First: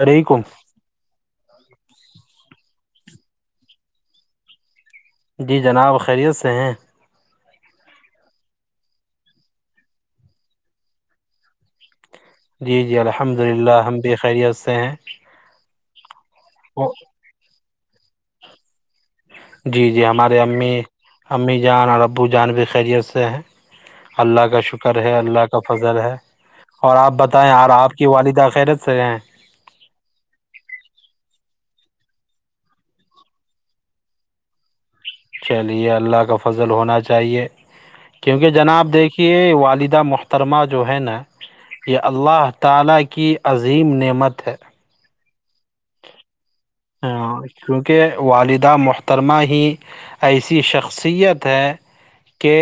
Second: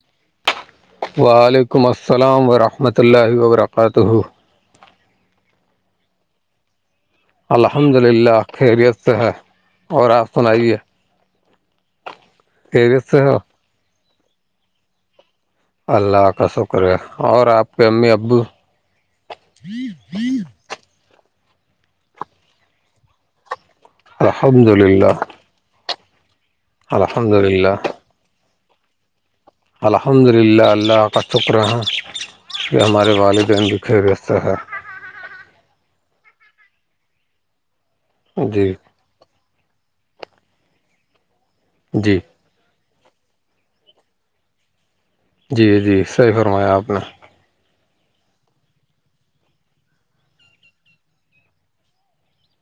اسلام علیکم وعلیکم السلام ورحمۃ اللہ وبرکاتہ جی جناب خیریت سے ہیں الحمد للہ خیریت سے ہے اور آپ سنائیے جی جی خیریت سے ہو الحمد للہ ہم بھی خیریت سے ہیں اللہ کا شکر وہ- ہے اور آپ کے امی ابو جی جی ہمارے امی امی جان اور ابو جان بھی خیریت سے ہیں اللہ کا الحمد شکر للہ ہے اللہ کا کا فضل ہے اور آپ الحمد بتائیں للہ آپ کی والدہ خیریت سے ہیں الحمد للہ اللہ کا شکر ہیں کہ ہمارے والدین بھی خیریت سے ہیں چلیے اللہ کا فضل ہونا چاہیے کیونکہ جی جناب دیکھیے کہ والدہ محترمہ جو ہے نا یہ جی اللہ تالا کی عظیم نعمت ہے جی جی صحیح فرمایا آپ نے ہاں کیونکہ والدہ محترمہ ہی ایسی شخصیت ہے کہ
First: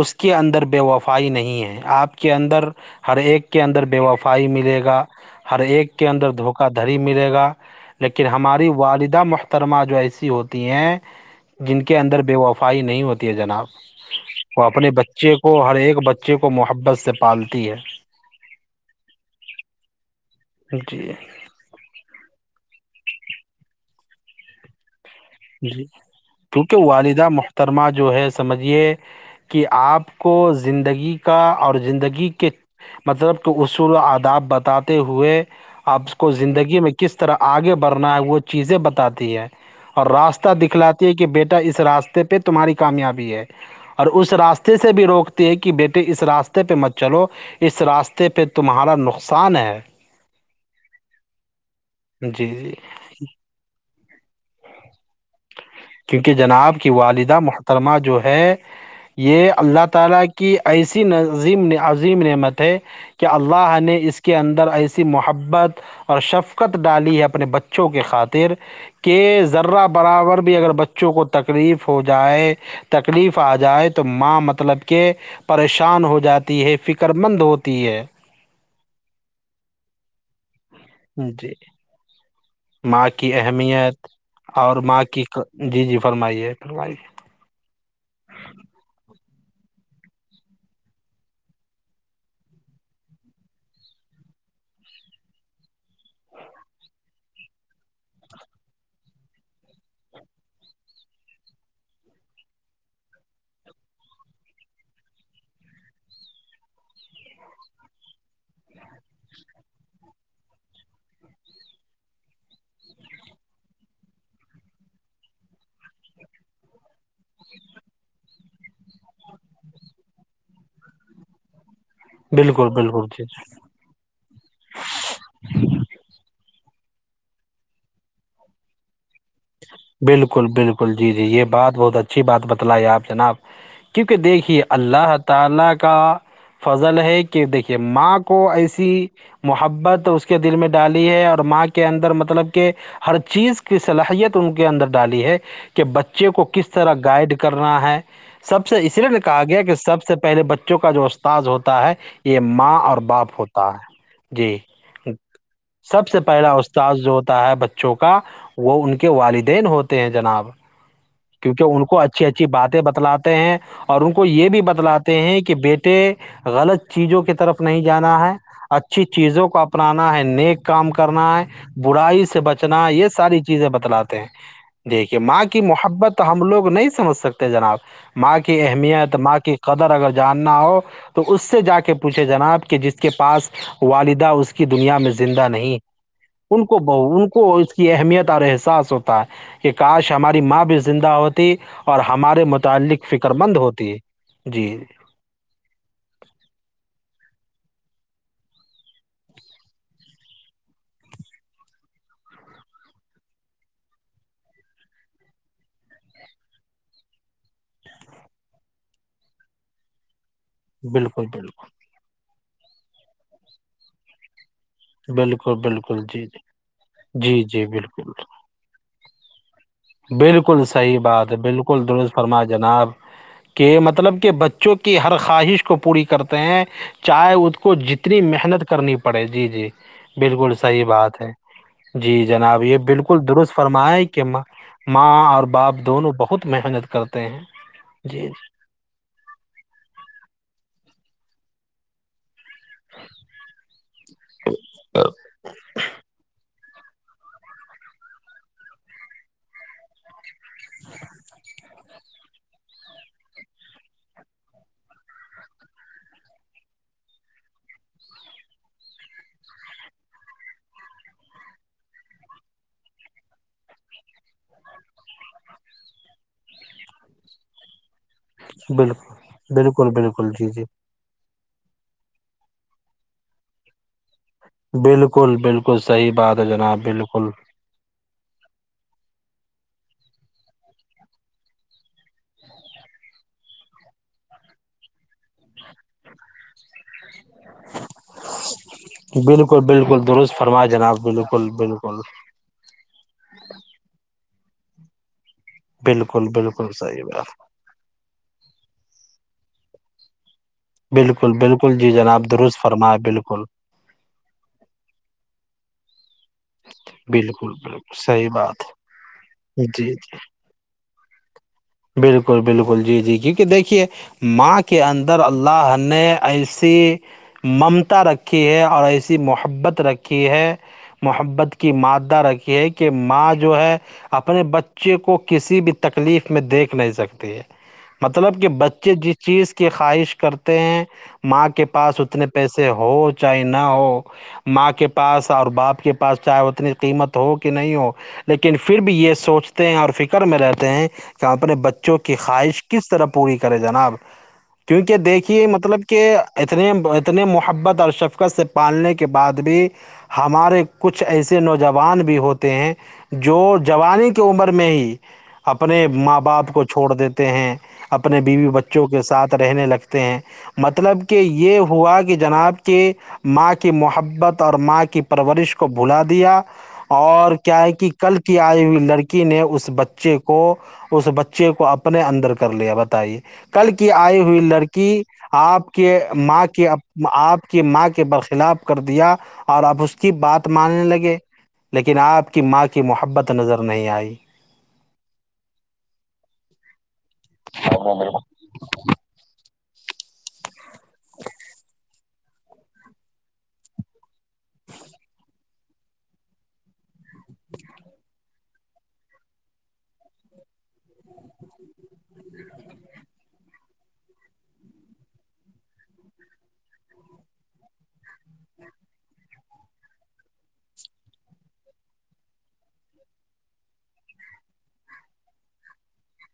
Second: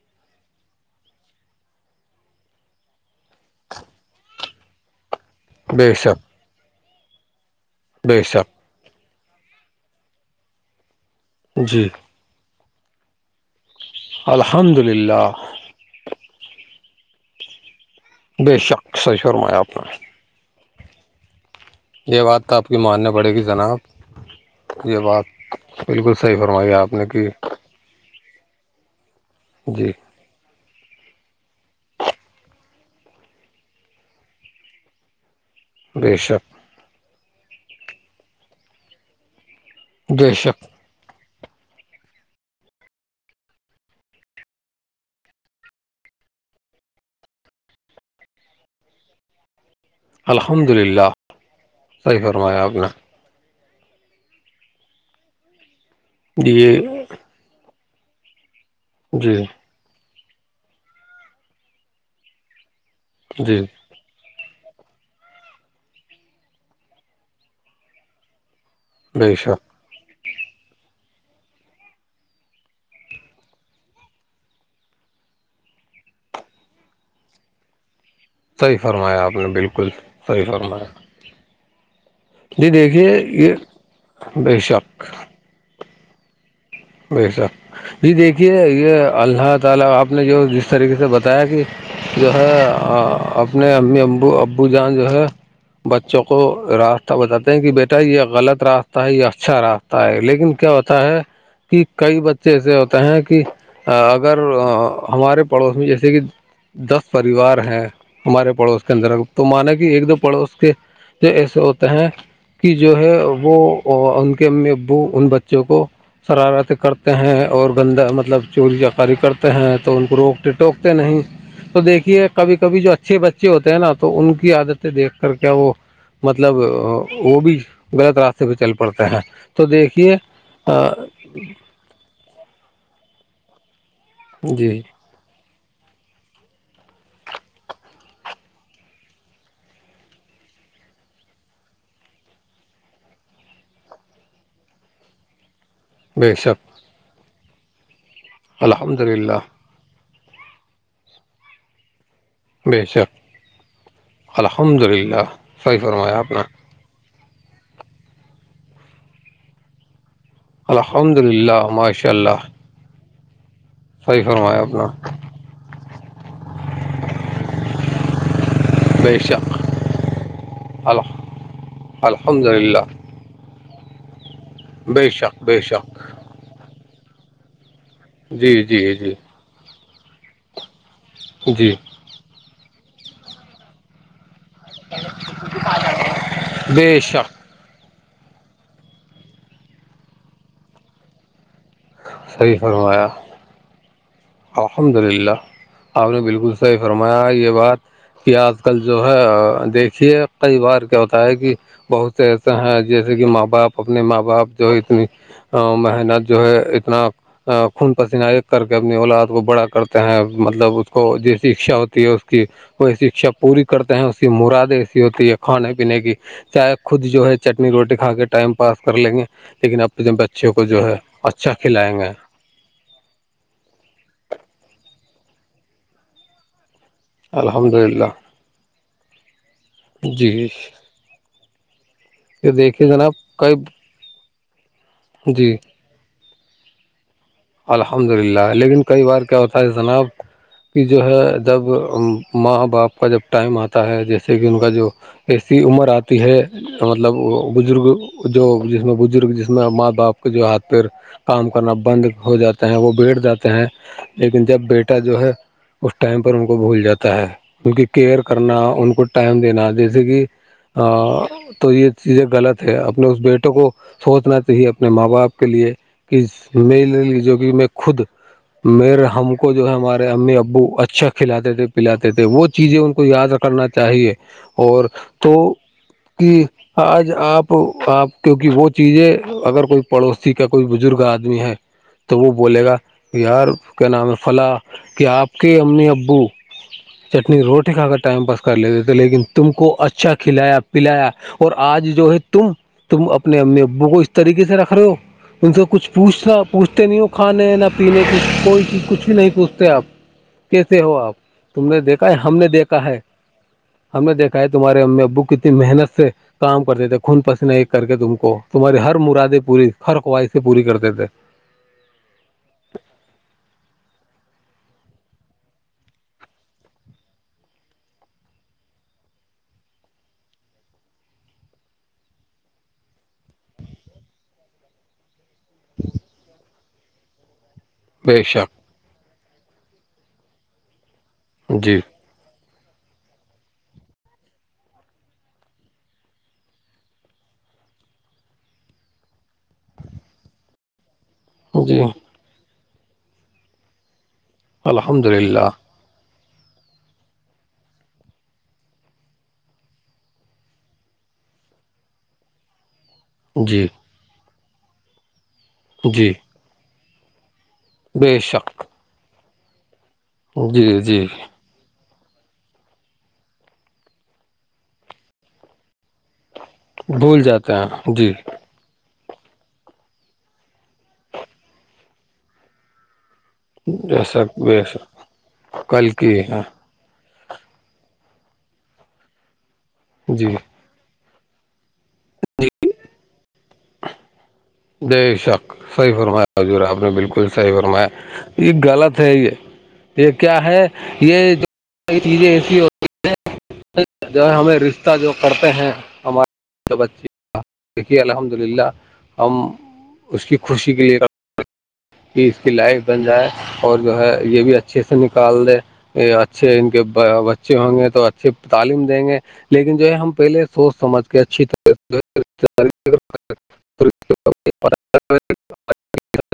اس کے اندر بے وفائی نہیں ہے آپ کے اندر ہر ایک کے اندر بے وفائی ملے گا ہر بے ایک کے اندر شک دھوکہ دھڑی ملے گا بے لیکن شک ہماری والدہ مخ ترما جو ایسی ہوتی ہیں جی جن کے اندر بے وفائی نہیں ہوتی ہے جناب وہ الحمد اپنے للہ بچے کو ہر ایک بچے کو محبت سے پالتی ہے بے شک سہی فرمایا آپ نے جی یہ بات تو آپ کی ماننی پڑے گی جناب یہ بات جی بالکل صحیح کیونکہ فرمایا آپ نے کہ والدہ محترمہ جو ہے سمجھیے کہ جی آپ کو زندگی کا اور زندگی کے مطلب کہ اصول و آداب بتاتے ہوئے بے آپ کو شک زندگی میں کس طرح آگے بڑھنا ہے وہ چیزیں بتاتی ہے اور بے راستہ شک دکھلاتی ہے کہ بیٹا اس راستے پہ تمہاری کامیابی ہے اور اس راستے سے بھی روکتی ہے کہ بیٹے اس راستے پہ مت چلو اس راستے پہ تمہارا نقصان ہے الحمد للہ صحیح جی فرمایا جی آپ نے کیونکہ جناب یہ کی والدہ محترمہ جو ہے جی یہ اللہ تعالی ایسیظ عظیم نعمت ہے کہ جی اللہ نے اس کی کے اندر ایسی محبت اور شفقت ڈالی ہے اپنے بچوں کی خاطر کہ کہ بے شک ذرہ برابر بھی اگر بچوں کو تکلیف ہو جائے تکلیف آ جائے تو ماں مطلب کہ پریشان ہو جاتی ہے فکر مند ہوتی ہے صحیح فرمایا آپ نے بالکل صحیح فرمایا جی جی دیکھیے ماں کی یہ اہمیت بے اور شک ماں کی جی جی فرمائیے فرمائی وہی سا جی دیکھیے یہ اللہ تعالی آپ نے جو جس طریقے سے بتایا کہ جو ہے اپنے امی ابو ابو جان جو ہے بچوں کو راستہ بتاتے ہیں کہ بیٹا یہ غلط راستہ ہے یہ اچھا راستہ تا ہے لیکن کیا ہوتا ہے کہ کئی بچے ایسے ہوتے ہیں کہ اگر ہمارے پڑوس میں جیسے کہ دس پریوار ہیں ہمارے پڑوس کے اندر تو مانا کہ ایک دو پڑوس کے جو ایسے ہوتے ہیں کہ جو ہے وہ ان کے امی ابو ان بچوں کو شرارتیں کرتے ہیں اور گندہ مطلب چوری جکاری کرتے ہیں تو ان کو روکتے ٹوکتے نہیں تو دیکھیے کبھی بالکل کبھی جو بالکل اچھے جی بچے ہوتے ہیں نا تو ان کی عادتیں دیکھ کر کیا وہ مطلب وہ بھی غلط راستے پہ چل پڑتے ہیں تو دیکھیے بالکل بالکل جی جی یہ بات بہت اچھی بات بتلائی آپ جناب کیونکہ دیکھیے جی اللہ تالیا کا فضل ہے کہ دیکھیے ماں کو ایسی محبت اس کے دل میں ڈالی ہے اور ماں کے اندر مطلب کہ ہر چیز کی صلاحیت ان کے اندر ڈالی ہے کہ بچے بے کو کس شک طرح گائڈ کرنا ہے سب سے اس الحمد لیے للہ کہا گیا کہ سب سے پہلے بچوں کا جو استاذ ہوتا ہے یہ ماں بے اور شک باپ ہوتا ہے جی الحمد للہ صحیح سب فرمایا سے آپ نے پہلا اس ا سس جو ہوتا ہے بچوں کا وہ ان کے والدین ہوتے ہیں جناب الحمد للہ کیونکہ ان کو ماشاء اچھی اللہ اچھی باتیں بتلاتے ہیں اور ان صحیح کو یہ فرمایا بھی آپ نے بتلاتے ہیں کہ بیٹے غلط چیزوں کی طرف نہیں جانا ہے اچھی بے چیزوں شک کو اپنانا ہے نیک کام کرنا ہے برائی سے الحمد للہ بچنا ہے یہ ساری چیزیں بتلاتے ہیں بے دیکھیے شک ماں بے کی شک محبت تو ہم لوگ نہیں سمجھ سکتے جناب ماں جی کی جی جی اہمیت ماں کی قدر اگر جاننا ہو تو اس سے جی جا کے پوچھے جناب کہ جس کے پاس والدہ اس کے دنیا میں زندہ نہیں ان کو بے ب ان شک کو اس کی اہمیت اور ای ساس ہوتا ہے کہ کاش ہماری ماں بھی زندہ ہوتی اور ہمارے صحیح فرمایا متعلق فکر سر مند ہوتی ہے الحمد للہ آپ نے بالکل صحیح فرمایا یہ بات کہ آج کل جو ہے دیکھیے کئی بار کیا ہوتا ہے کہ بہت سے ایسے ہیں جیسے کہ ماں باپ اپنے ماں باپ جو اتنی محنت جو ہے اتنا خون پسینہ ایک کر کے اپنی اولاد کو بڑا کرتے ہیں مطلب اس کو بالکل جیسے بالکل اچھا ہوتی اس کی وہ شکچھا پوری کرتے ہیں اس کی مرادیں ہوتی ہے بالکل کھانے پینے بالکل کی جی جی چاہے خود جو ہے جی جی چٹنی روٹی بالکل کھا کے ٹائم پاس کر لیں گے لیکن اپنے بچوں بالکل کو جو صحیح بات ہے اچھا بالکل د کھلائیں گے فرما جناب کہ مطلب کہ بچوں کی ہر خواہش کو پوری کرتے ہیں چائےے اس الحمد کو للہ جتنی محنت کرنی پڑے جی جی جی بالکل صحیح بات ہے جی جناب یہ دیکھیے جناب بالکل درست کئی فرمائے کہ ماں اور جی باپ دونوں بہت محنت کرتے ہیں الحمد جی للہ لیکن کئی بار کیا ہوتا ہے جناب کہ جو ہے جب ماں باپ کا جب ٹائم آتا ہے جیسے کہ ان کا جو ایسی عمر آتی ہے مطلب وہ بزرگ جو جس میں بزرگ جس میں ماں باپ جو ہاتھ پیر کام کرنا بند ہو جاتے ہیں وہ بیٹھ جاتے ہیں لیکن جب بیٹا جو ہے اس ٹائم پر ان کو بھول جاتا ہے کیہ کیئر کرنا ان کو ٹائم دینا جیسے کہ ہاں تو یہ چیزیں غلط ہے اپنے اس بیٹے کو سوچنا چاہیے اپنے ماں باپ کے لیے ک میل [unintelligible] ے لی جو کہ میں خود میرے بالکل ہم کو جو ہے بالکل ہمارے بالکل امی جی ابو جی اچھا کھلاتے تھے پلاتے تھے وہ چیزیں ان کو یاد کرنا چاہیے اور تو بالکل بالکل صحیح بات کہ ہے جناب آج بالکل آپ آپ کیوںکہ وہ چیزیں اگر کوئی پڑوسی کا کوئی بزرگ آدمی ہے تو وہ بولے گا یار کیا نام ہے فلاں کہ آپ کے امی ابو چٹنی روٹی کھا کر ٹائم پاس کر لیتے تھے لیکن تم بالکل کو بالکل اچھا درست کھلایا فرما جناب پلایا بالکل اور آج بالکل جو ہے تم تم اپنے امی ابو کو اس طریقے سے رکھ رہے ہو ان سے کچھ بالکل پوچھنا بالکل پوچھتے نہیں صحیح ہو بات کھانے نہ پینے کچھ کوئی چیز کچھ بھی نہیں پوچھتے آپ کیسے ہو آپ بالکل تم بالکل نے جی دیکھا ہے جناب ہم نے درست دیکھا فرما ہے بالکل ہم نے دیکھا ہے تمہارے امی ابوک اتنی محنت سے کام کرتے تھے خون پسن بالکل ایک کر کے بالکل تم صحیح کو بات تمہاری ہر مرادیں ہے پوری جی ہر جی خواہش سے پوری کرتے تھے بالکل بالکل جی جی کیونکہ دیکھیے ماں کے اندر اللہ نے ایسی ممتا رکھی ہے اور ایسی محبت رکھی ہے محبت کی مادہ رکھی ہے کہ ماں جو ہے اپنے بچ چے کو کسی بھی تکلیف میں دیکھ نہیں سکتے ہیں بے مطلب کہ شک بچے جس چیز کی خواہش کرتے ہیں ماں کے جی پاس اتنے پیسے ہو چاہے نہ ہو ماں کے پاس اور باپ آپ کے پاس چاہے اتنی قیمت ہو کہ نہیں ہو لیکن پھر بھی یہ سوچتے ہیں اور فکر میں رہتے ہیں کہ اپنے جی بچوں کی خواہش کس طرح پوری کرے جناب کیونکہ الحمد دیکھیے للہ مطلب کہ اتنے اتنے محبت اور شفقت سے پالنے کے بعد بھی ہمارے کچھ ایسے نوجوان بھی ہوتے ہیں جو جی جوانی کی عمر میں ہی اپنے جی ماں باپ کو چھوڑ دیتے ہیں بے اپنے بیوی شک بچوں کے ساتھ رہنے لگتے ہیں جی مطلب جی کہ یہ ہوا کہ جناب کی کے ماں کی محبت اور ماں کی پرورش کو بھلا دیا بھول اور جاتے کیا ہیں ہے کہ جی کل کی آئی ہوئی لڑکی ی نے اس بچے کو اس بچے کو اپنے اندر کر لیا بتائیے کل کی آئی جیسا ہوئی بے شک لڑکی آپ کل کے کی ہے ماں کی آپ کی ماں کے برخلاف کر دیا اور اب اس کی جی بات ماننے لگے لیکن آپ کی ماں کی محبت نظر نہیں آئی جے شک صحیح فرمایا حضور آپ نے بالکل صحی فرمایا یہ غلط ہے یہ یہ کیا ہے یہ چیزیں ایسی ہوتی ہیں جو ہے ہمیں رشتہ جو کرتے ہیں ہمارے دیکھیے الحمد للہ ہم اس کی خوشی کے لیے [inaudible] کہ اس کی لائف بن جائے اور جو ہے یہ بھی اچھے سے نکال دے یہ اچھے ان کے بچے ہوں گے تو اچھے تعلیم دیں گے لیکن جو ہے ہم پہلے سوچ سمجھ کے اچھی طرح سے [inaudible]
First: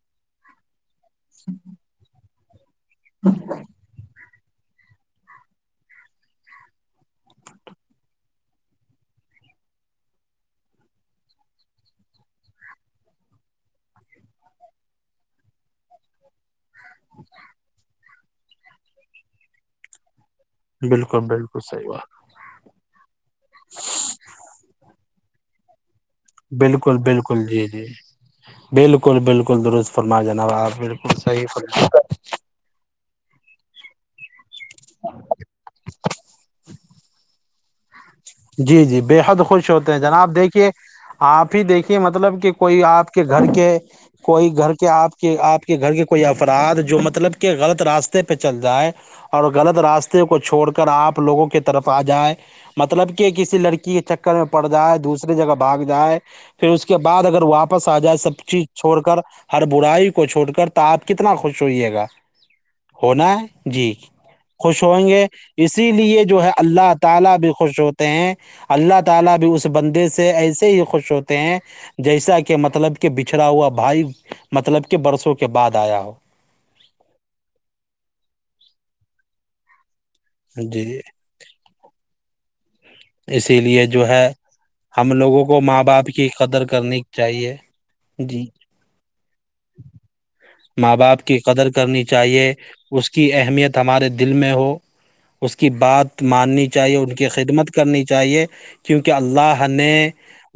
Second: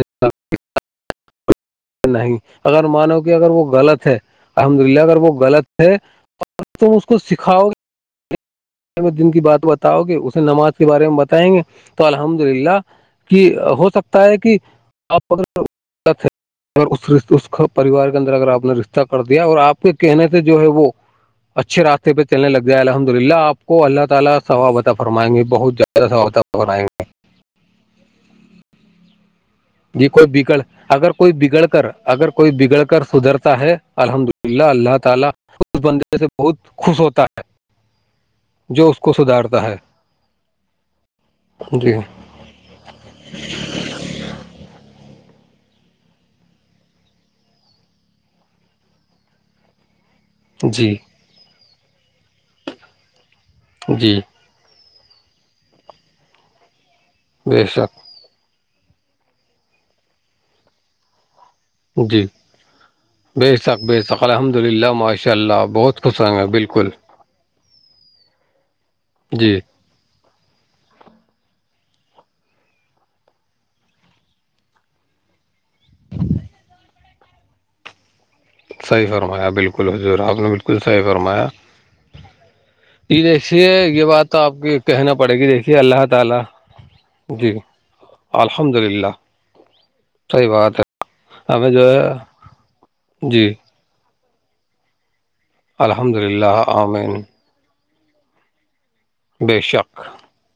ہ [inaudible] اچھ [inaudible] نہیں اگر مانو کہ اگر وہ غلط ہے الحمد للہ اگر وہ غط ہے تم اس کو سکھاؤ گے [inaudible] دن کی بات بتاؤ گے اسے نماز کے بارے میں بتائیں گے تو الحمد للہ کہ ہو سکتا ہے کہ آپ ا ہے اس اس پریوار کے اندر اگر آپ نے رشتہ کر دیا اور آپ [inaudible] کہنے سے جو ہے وہ بالکل بالکل اچھے صحیح بات راستے پہ چلنے لگ جائے الحمد للہ آپ کو اللہ تعالی واابت فرمائیں گے بہت زیادہ و بالکل بالکل جی جی بالکل بالکل درست جی فرما کوئی جناب بگڑ آپ اگر بالکل کوئی صحیح بگڑ کر اگر کوئی بگڑ کر سدھرتا ہے الحمدلہ اللہ اللہ تعالی اس بندے سے بہت خوش ہوتا ہے [inaudible] جی جو اس جی کو بےحد سدھارتا خوش ہے ہوتے ہیں جناب دیکھیے آپ ہی جی دیکھیے مطلب کہ کوئی آپ کے گھر کے کوئی گھر کے آپ کے آپ کے گھر کے کوئی افراد جو مطلب کہ غلط راستے پہ چل جائے اور غط راست کو چھوڑ کر جی آپ لوگوں کی طرف آ جائیں مطلب کہ کسی لڑکی کے جی چکر میں پڑ جائے دوسری جگہ بھاگ جائے پھر اس کے بعد اگر بے واپس شک آ جائے سب چیز چھوڑ کر ہر برائی کو چھوڑ کر تو آپ کتنا خوش ہوئیے گا جی ہونا ہے بے شک جی بے شک الحمد خوش للہ ہوں گے ماشاء اللہ اسی بہت خوش لیے ہوں جو گے ہے بالکل اللہ تعالی بھی خوش اللہ تعالی بھی جی اس بندے سے ایسے ہی خوش ہوتے ہیں جیسا کہ مطلب کہ بچھڑا ہوا بھائی مطلب کہ برسوں کے بعد آیا ہو [inaudible] صحیح فرمایا بالکل حضور آپ نے بالکل جی صحیح فرمایا یہ اسی دیکھیے لیے یہ جو ہے بات تو آپ کی ہم کہنا پڑے لوگوں گی کو دیکھیے ماں اللہ باپ کی تعالیٰ قدر کرنی چاہیے جی حلہ [inaudible] ماں باپ کی ہے قدر ہمیں جو کرنی ہے چاہیے اس کی جی اہمیت ہمارے دل میں ہو اس کی الحمد بات للہ ماننی چاہیے ان آمین کی خدمت کرنی چاہیے کیونکہ بے اللہ نے شک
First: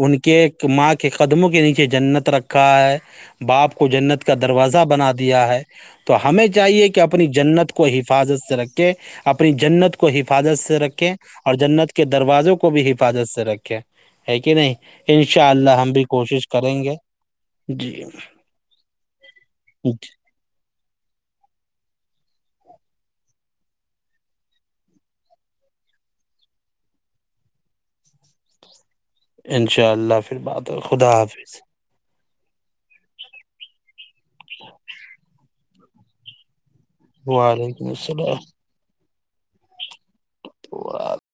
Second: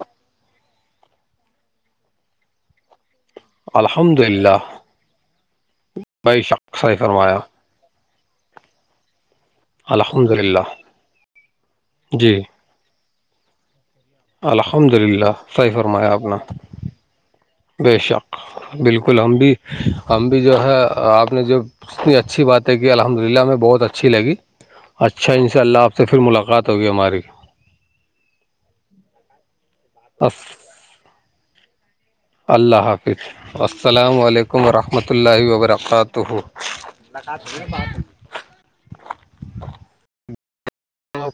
ان کے ماں کے قدموں کے نیچے جنت رکھا ہے باپ کو الحمد جنت کا للہ دروازہ بنا دیا ہے تو بھائی ہمیں شک چاہیے صحیح کہ اپنی فرمایا جنت کو حفاظت سے رکھ کے اپنی جنت کو الحمد حفاظت للہ سے رکھیں اور جنت کے جی دروازوں کو بھی حفاظت سے رکھیں ہے کہ نہیں الحمد للہ انشاء صحیح اللہ ہم بھی فرمایا آپ نے کوشش کریں گے بے جی شک بالکل ہم بھی ہم بھی بھی جو ہے آپ نے جو اتنی اچھی باتیں کی الحمد للہ ہمیں بہت اچھی لگی اچھا ان شاء اللہ آپ سے پھر ملاقات ہوگی ہماری انشاء اللہ پھر اس- بات ہے خدا حافظ اللہ حافظ السلام علیکم ورحمۃ اللہ وبرکاتہ وعلیکم السلام تو [inaudible]